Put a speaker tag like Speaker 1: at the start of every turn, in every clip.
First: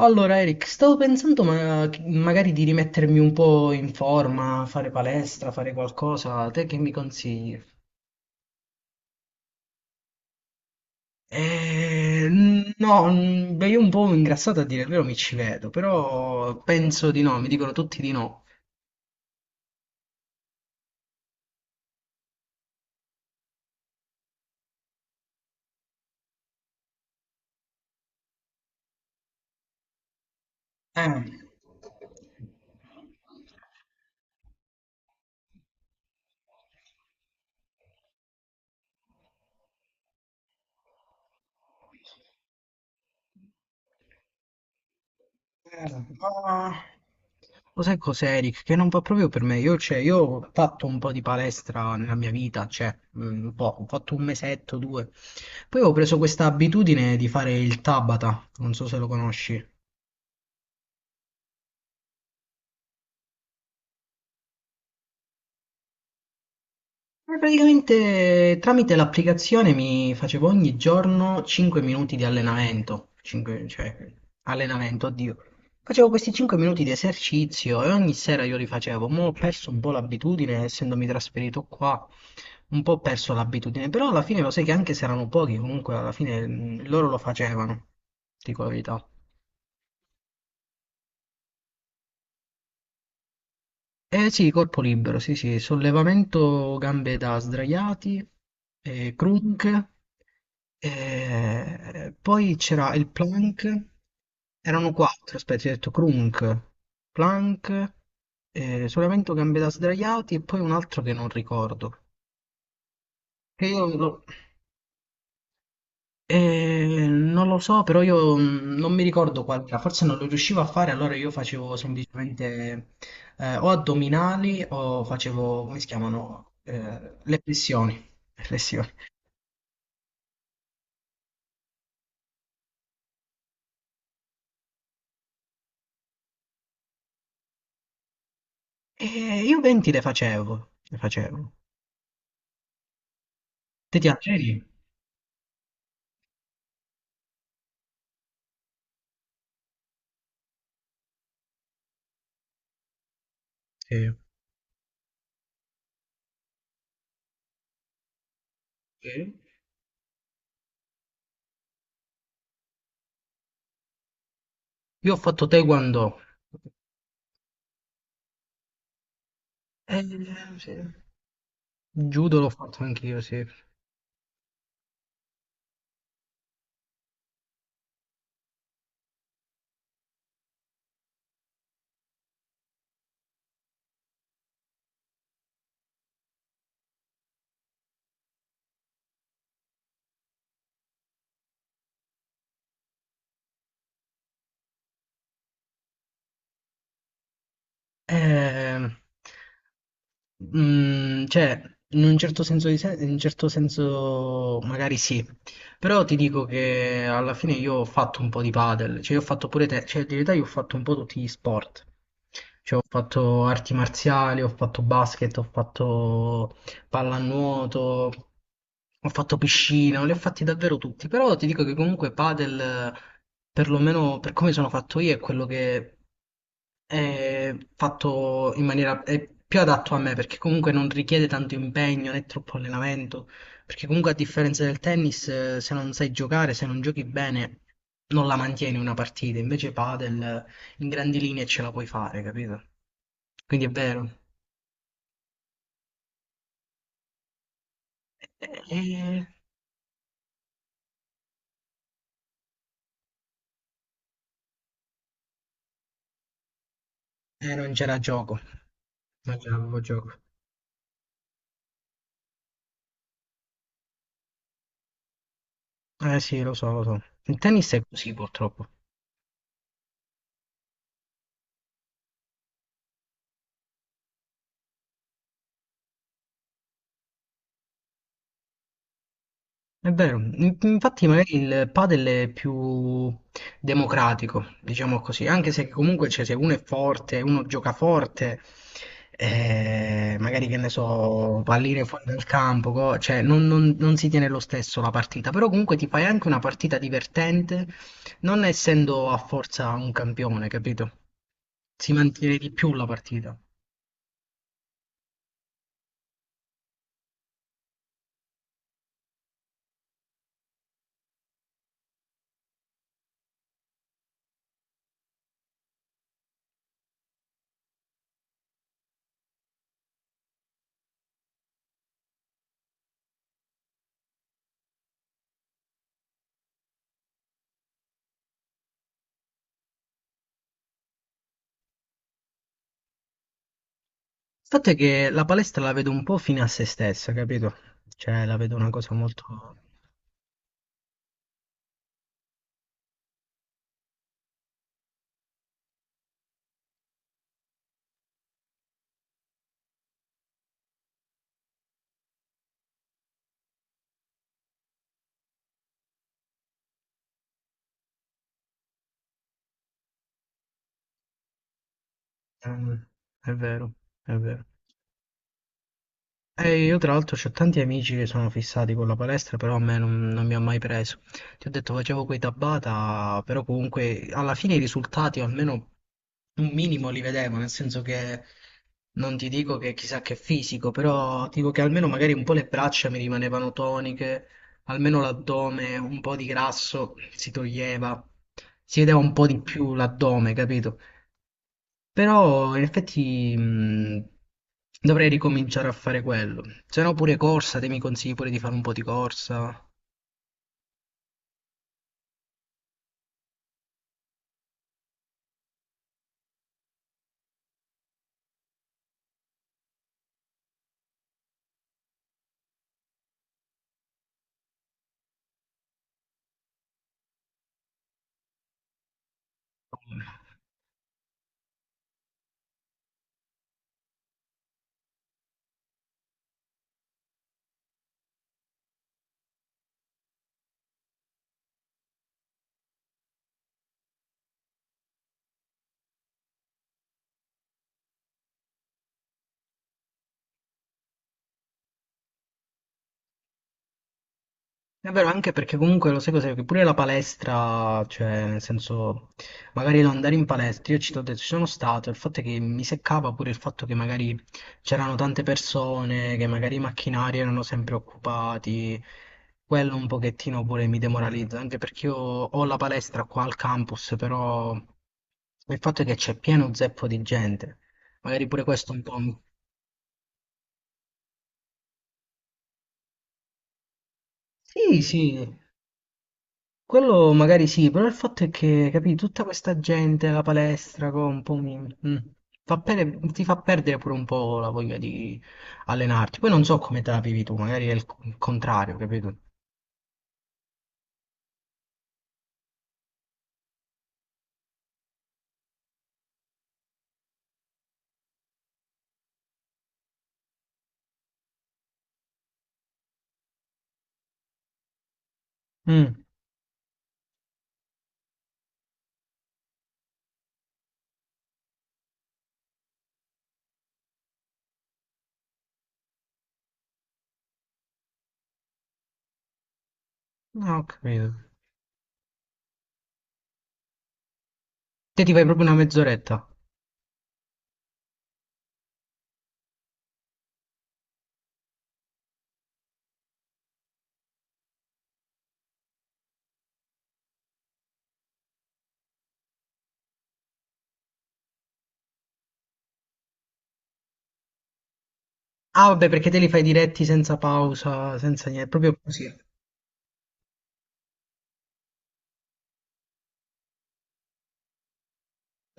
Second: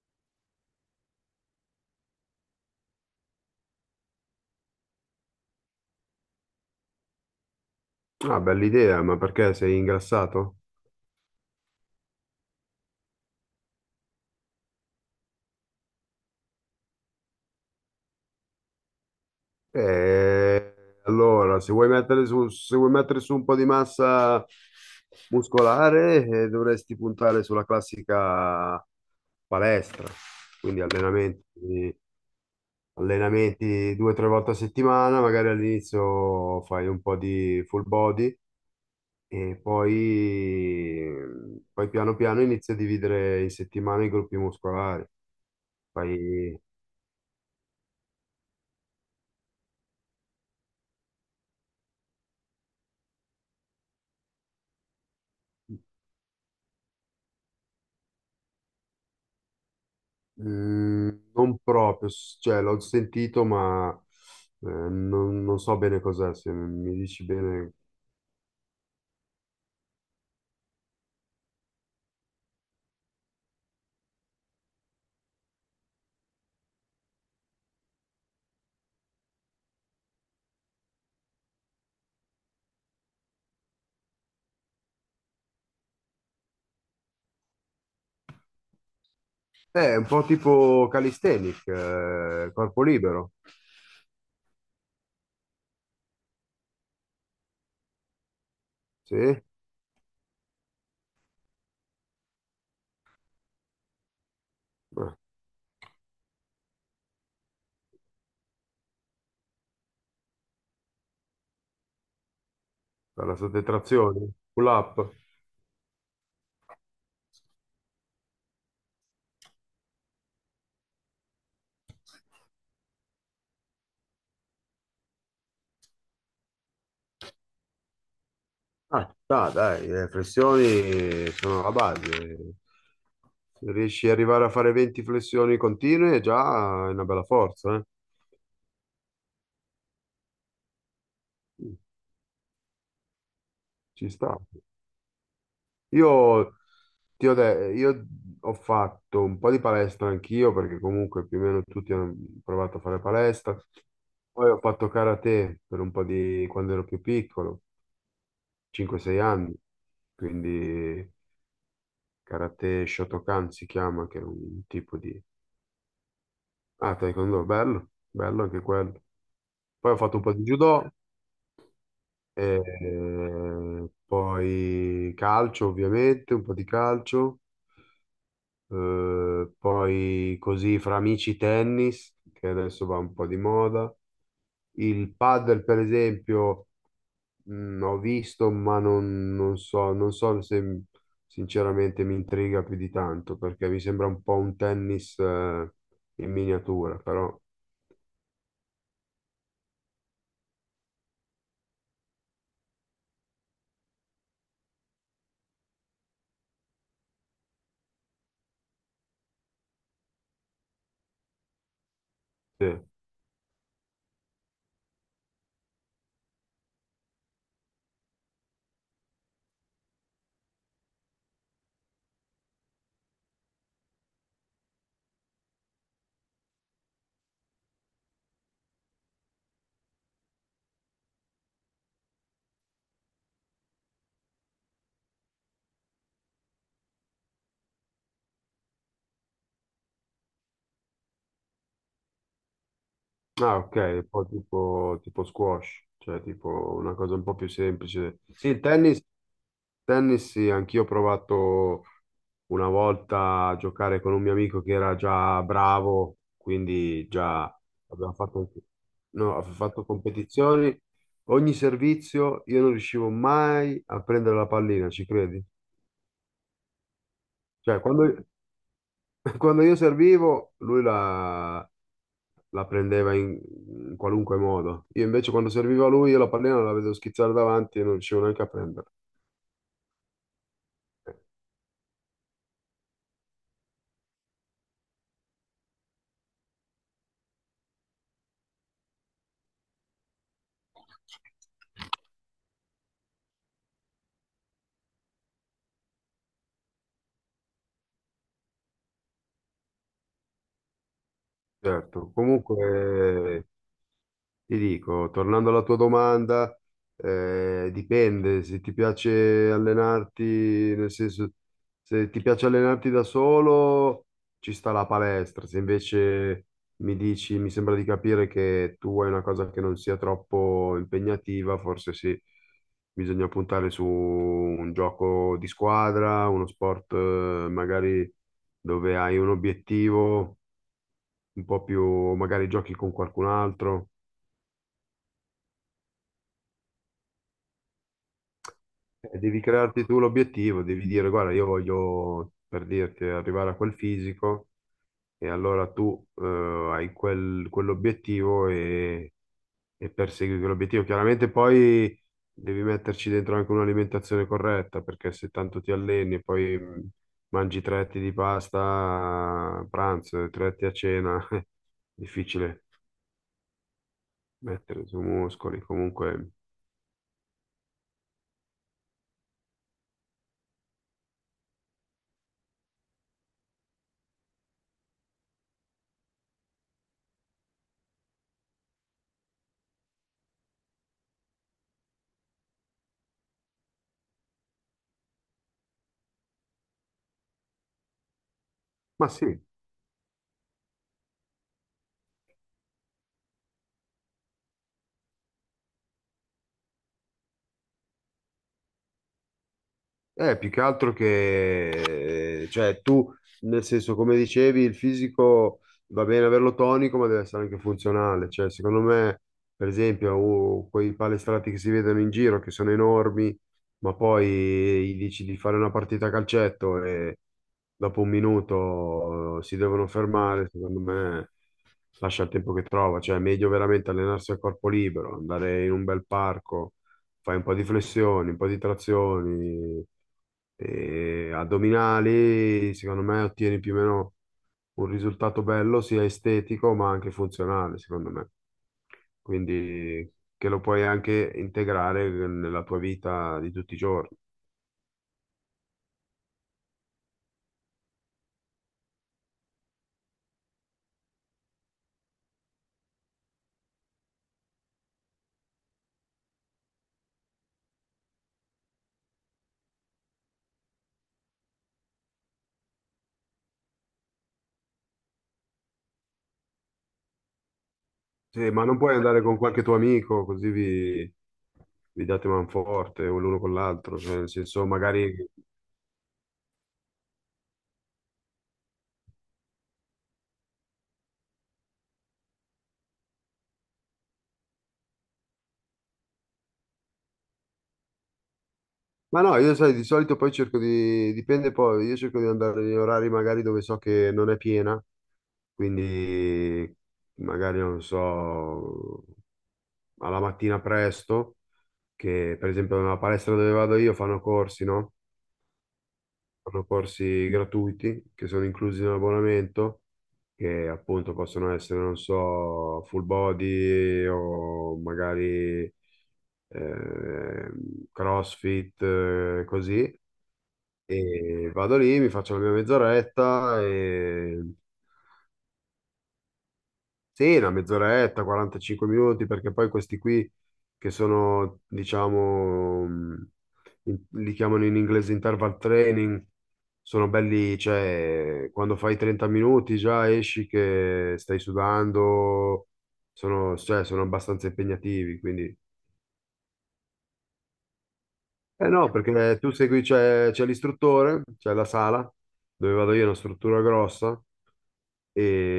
Speaker 1: Allora, Eric, stavo pensando magari di rimettermi un po' in forma, fare palestra, fare qualcosa. Te che mi consigli?
Speaker 2: Ah, bella idea, ma perché sei ingrassato?
Speaker 1: Eh, no, beh, io un po' ingrassato a dire il vero mi ci vedo, però penso di no, mi dicono tutti di no.
Speaker 2: Eh, allora, se vuoi mettere su un po' di massa muscolare, dovresti puntare sulla classica palestra. Quindi
Speaker 1: Eh,
Speaker 2: allenamenti due o tre volte a settimana, magari all'inizio fai un po' di full body e poi piano piano inizi a dividere in settimana i gruppi muscolari.
Speaker 1: Eh,
Speaker 2: Fai
Speaker 1: ma lo sai cos'è, Eric? Che non va proprio per me. Io, cioè, io ho fatto un po' di palestra nella mia vita, cioè, un po', ho fatto un mesetto, due. Poi ho preso questa abitudine di fare il Tabata, non so se lo conosci.
Speaker 2: mm, non proprio, cioè l'ho sentito, ma non so bene cos'è, se mi dici bene.
Speaker 1: Praticamente tramite l'applicazione mi facevo ogni giorno 5 minuti di allenamento, 5, cioè allenamento, oddio. Facevo questi 5 minuti di esercizio e ogni sera io li facevo. Mo' ho perso un po' l'abitudine, essendomi trasferito qua, un po' ho perso l'abitudine, però alla fine lo sai che anche se erano pochi, comunque alla fine loro lo facevano, dico la verità.
Speaker 2: È un po' tipo calisthenic, corpo libero,
Speaker 1: Eh sì, corpo libero, sì sì, sollevamento gambe da sdraiati,
Speaker 2: sì?
Speaker 1: crook, poi c'era il plank, erano
Speaker 2: Per
Speaker 1: quattro, aspetta, ti ho detto crunk, plank, sollevamento gambe da sdraiati e poi un altro che non ricordo.
Speaker 2: la
Speaker 1: Che io
Speaker 2: sottrazione,
Speaker 1: lo-
Speaker 2: pull up.
Speaker 1: Non lo so, però io non mi ricordo qual era, forse non lo riuscivo a fare, allora io facevo semplicemente o addominali o facevo, come si chiamano, eh, le pressioni. Le flessioni.
Speaker 2: Ah, no, dai, le flessioni sono la base. Se riesci ad arrivare a fare 20 flessioni continue, già è una bella forza, eh?
Speaker 1: E io 20 le facevo, le facevo.
Speaker 2: Mm,
Speaker 1: Te ti
Speaker 2: ci sta.
Speaker 1: alzeri?
Speaker 2: Io, io ho fatto un po' di palestra anch'io, perché comunque più o meno tutti hanno provato a fare palestra.
Speaker 1: Sì.
Speaker 2: Poi ho fatto karate per un po' di quando ero più piccolo, 5-6
Speaker 1: Sì.
Speaker 2: anni, quindi karate Shotokan si chiama, che è un tipo
Speaker 1: Io ho
Speaker 2: di...
Speaker 1: fatto taekwondo.
Speaker 2: Ah, taekwondo, bello, bello anche quello. Poi ho
Speaker 1: Eh,
Speaker 2: fatto un po' di
Speaker 1: sì.
Speaker 2: judo,
Speaker 1: Judo l'ho fatto anch'io, sì.
Speaker 2: e poi calcio ovviamente, un po' di calcio. Poi così fra amici tennis, che adesso va un po' di moda. Il padel, per esempio, ho visto, ma non so, non so se sinceramente mi intriga più di tanto, perché mi sembra un po' un tennis, in miniatura, però
Speaker 1: Eh, Mm, cioè, in un certo senso, in un certo senso magari sì, però ti dico che alla fine io ho fatto un po' di padel, cioè io ho fatto pure te, cioè in realtà io ho fatto un po' tutti gli sport,
Speaker 2: sì.
Speaker 1: cioè ho fatto arti marziali, ho fatto basket, ho fatto pallanuoto, ho fatto piscina, li ho fatti davvero tutti, però ti dico che comunque padel, perlomeno per come sono fatto io, è quello che è fatto in maniera è più adatto a me perché comunque non richiede tanto impegno né troppo allenamento. Perché comunque a differenza del tennis, se non sai giocare, se non giochi bene, non la mantieni una partita. Invece padel, in grandi linee ce la puoi fare, capito?
Speaker 2: Ah,
Speaker 1: Quindi è
Speaker 2: ok, e
Speaker 1: vero.
Speaker 2: poi tipo squash, cioè tipo una cosa un po' più semplice. Sì, il
Speaker 1: E,
Speaker 2: tennis.
Speaker 1: e-
Speaker 2: Tennis, sì, anch'io ho provato una volta a giocare con un mio amico che era già bravo, quindi già
Speaker 1: e non c'era
Speaker 2: abbiamo
Speaker 1: gioco.
Speaker 2: fatto, anche- no,
Speaker 1: Ma
Speaker 2: ho
Speaker 1: già, lo
Speaker 2: fatto
Speaker 1: gioco.
Speaker 2: competizioni. Ogni servizio io non riuscivo mai a prendere la pallina, ci credi?
Speaker 1: Eh sì, lo so, lo so. Il tennis
Speaker 2: Cioè,
Speaker 1: è così
Speaker 2: quando,
Speaker 1: purtroppo.
Speaker 2: quando io servivo, la prendeva in qualunque modo. Io invece quando servivo a lui, io la pallina la vedevo schizzare davanti e non riuscivo neanche a prenderla.
Speaker 1: È vero. Infatti
Speaker 2: Eh,
Speaker 1: magari il padel è più democratico, diciamo così, anche se comunque cioè, se uno è forte, uno gioca forte, magari che ne so, pallire fuori dal campo, cioè non si tiene lo stesso la partita, però comunque ti fai anche una partita divertente, non essendo a forza un campione, capito? Si
Speaker 2: Certo,
Speaker 1: mantiene di più la partita.
Speaker 2: comunque ti dico, tornando alla tua domanda, dipende se ti piace allenarti, nel senso, se ti piace allenarti da solo, ci sta la palestra, se invece mi dici, mi sembra di capire che tu vuoi una cosa che non sia troppo impegnativa, forse sì, bisogna puntare su un gioco di squadra, uno sport, magari dove hai un obiettivo, un po' più, magari giochi con qualcun altro.
Speaker 1: Il fatto è che la palestra la vedo un po' fine a se stessa, capito? Cioè, la vedo una cosa molto...
Speaker 2: Devi crearti tu l'obiettivo, devi dire, guarda, io voglio, per dirti, arrivare a quel fisico e allora tu hai quell'obiettivo e persegui quell'obiettivo. Chiaramente poi devi metterci dentro anche un'alimentazione corretta, perché se tanto ti alleni e poi mangi 3 etti di pasta a pranzo e 3 etti a cena, è difficile
Speaker 1: eh, è vero, è vero.
Speaker 2: mettere su muscoli comunque.
Speaker 1: Io tra l'altro ho tanti amici che sono fissati con la palestra, però a me non mi ha mai preso. Ti ho detto facevo quei Tabata, però comunque alla fine i risultati o almeno un minimo li vedevo, nel senso che non ti dico che chissà che fisico, però ti dico che almeno magari un po' le braccia mi rimanevano toniche, almeno l'addome, un po' di grasso si toglieva, si vedeva
Speaker 2: Ma
Speaker 1: un po' di
Speaker 2: sì.
Speaker 1: più l'addome, capito? Però in effetti dovrei ricominciare a fare quello. Se no pure corsa, te mi consigli pure di fare un po' di corsa.
Speaker 2: Più che altro cioè, tu, nel senso, come dicevi, il fisico va bene averlo tonico, ma deve essere anche funzionale. Cioè, secondo me, per esempio, quei palestrati che si vedono in giro, che sono enormi, ma poi gli dici di fare una partita a calcetto e dopo un minuto si devono fermare, secondo me lascia il tempo che trova. Cioè, è meglio veramente allenarsi a corpo libero, andare in un bel parco, fai un po' di flessioni, un po' di trazioni, e addominali, secondo me ottieni più o meno un risultato bello, sia estetico ma anche funzionale, secondo me. Quindi che lo puoi anche integrare nella tua vita di tutti i giorni.
Speaker 1: È vero, anche perché comunque lo sai cos'è, che pure la palestra, cioè nel senso, magari non andare in palestra, io ci t'ho detto, ci sono stato, il fatto è che mi seccava pure il fatto che magari c'erano tante persone, che magari i macchinari erano sempre occupati, quello un pochettino pure mi demoralizza, anche perché io ho la palestra qua al campus, però il fatto è che c'è pieno zeppo di gente, magari pure
Speaker 2: Sì, ma
Speaker 1: questo
Speaker 2: non
Speaker 1: un
Speaker 2: puoi
Speaker 1: po'...
Speaker 2: andare con qualche tuo amico, così vi date manforte o l'uno con l'altro, cioè, nel senso
Speaker 1: Sì,
Speaker 2: magari...
Speaker 1: sì, quello magari sì, però il fatto è che, capì, tutta questa gente alla palestra un po' mm, fa ti fa perdere pure un po' la voglia di allenarti. Poi non so come te la vivi tu, magari è il il contrario, capito?
Speaker 2: Ma no, io sai, di solito poi cerco di, dipende poi, io cerco di andare in orari magari dove so che non è piena, quindi magari non so, alla mattina presto, che per esempio nella palestra dove vado io fanno corsi, no?
Speaker 1: Mm,
Speaker 2: Fanno corsi gratuiti che sono inclusi nell'abbonamento, che appunto possono essere, non so, full body o magari eh, CrossFit, così.
Speaker 1: no, ho capito.
Speaker 2: E vado lì, mi faccio la mia mezz'oretta, e...
Speaker 1: Te ti fai proprio una mezz'oretta.
Speaker 2: sì, una mezz'oretta, 45 minuti, perché poi questi qui che sono, diciamo, li chiamano in inglese interval training, sono belli, cioè, quando fai 30 minuti già esci che stai sudando, sono, cioè, sono abbastanza impegnativi, quindi...
Speaker 1: Ah, vabbè, perché te li fai diretti senza pausa, senza niente,
Speaker 2: Eh
Speaker 1: proprio
Speaker 2: no,
Speaker 1: così.
Speaker 2: perché tu segui, c'è l'istruttore, c'è la sala, dove vado io, è una struttura grossa,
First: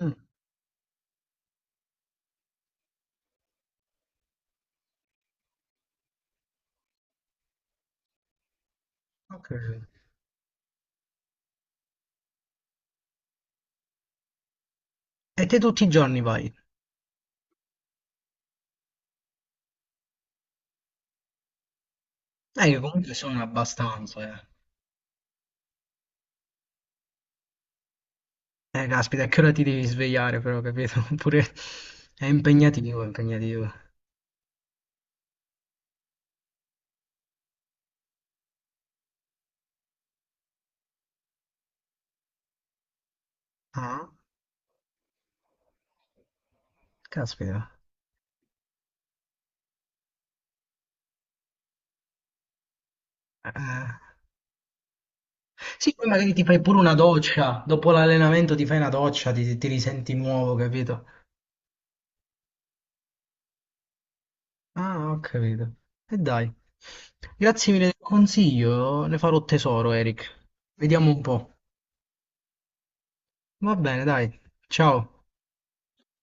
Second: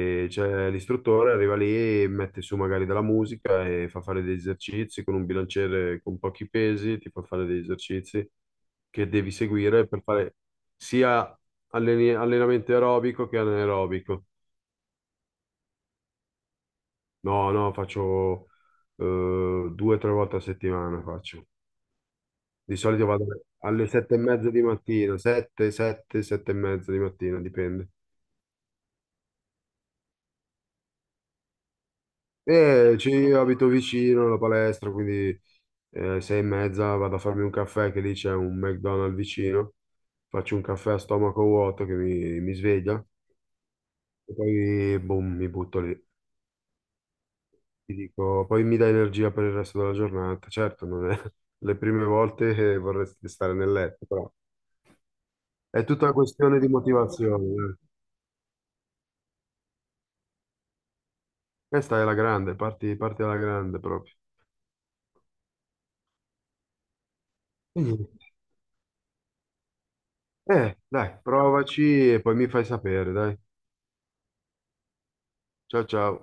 Speaker 1: Mm,
Speaker 2: c'è l'istruttore, arriva lì, mette su magari della musica e fa fare degli esercizi con un bilanciere con pochi pesi, ti fa fare degli esercizi che devi
Speaker 1: ho capito.
Speaker 2: seguire per fare sia allenamento aerobico che anaerobico.
Speaker 1: E te tutti i giorni vai?
Speaker 2: No, no, faccio 2 o 3 volte a settimana faccio. Di
Speaker 1: Io
Speaker 2: solito
Speaker 1: comunque
Speaker 2: vado
Speaker 1: sono
Speaker 2: alle sette e
Speaker 1: abbastanza, eh.
Speaker 2: mezza di mattina, 7:30 di mattina, dipende.
Speaker 1: Caspita, a che ora ti devi svegliare però, capito? Oppure è impegnativo, è
Speaker 2: Ci io abito
Speaker 1: impegnativo.
Speaker 2: vicino alla palestra, quindi 6:30 vado a farmi un caffè, che lì c'è un McDonald's vicino, faccio un caffè a stomaco vuoto che mi sveglia
Speaker 1: Ah,
Speaker 2: e poi boom, mi butto lì.
Speaker 1: caspita.
Speaker 2: Ti dico, poi mi dà energia per il resto della giornata. Certo, non è le prime volte che vorresti stare nel
Speaker 1: Eh,
Speaker 2: letto, però è
Speaker 1: Sì,
Speaker 2: tutta
Speaker 1: poi
Speaker 2: una
Speaker 1: magari ti
Speaker 2: questione
Speaker 1: fai
Speaker 2: di
Speaker 1: pure una
Speaker 2: motivazione.
Speaker 1: doccia,
Speaker 2: Eh.
Speaker 1: dopo l'allenamento ti fai una doccia, ti risenti nuovo, capito?
Speaker 2: Questa è la grande, parti alla grande proprio.
Speaker 1: Ah, ho capito. E dai. Grazie mille del
Speaker 2: Quindi,
Speaker 1: consiglio, ne farò tesoro, Eric.
Speaker 2: eh,
Speaker 1: Vediamo
Speaker 2: dai,
Speaker 1: un po'.
Speaker 2: provaci e poi mi fai sapere, dai.
Speaker 1: Va bene, dai. Ciao.
Speaker 2: Ciao ciao.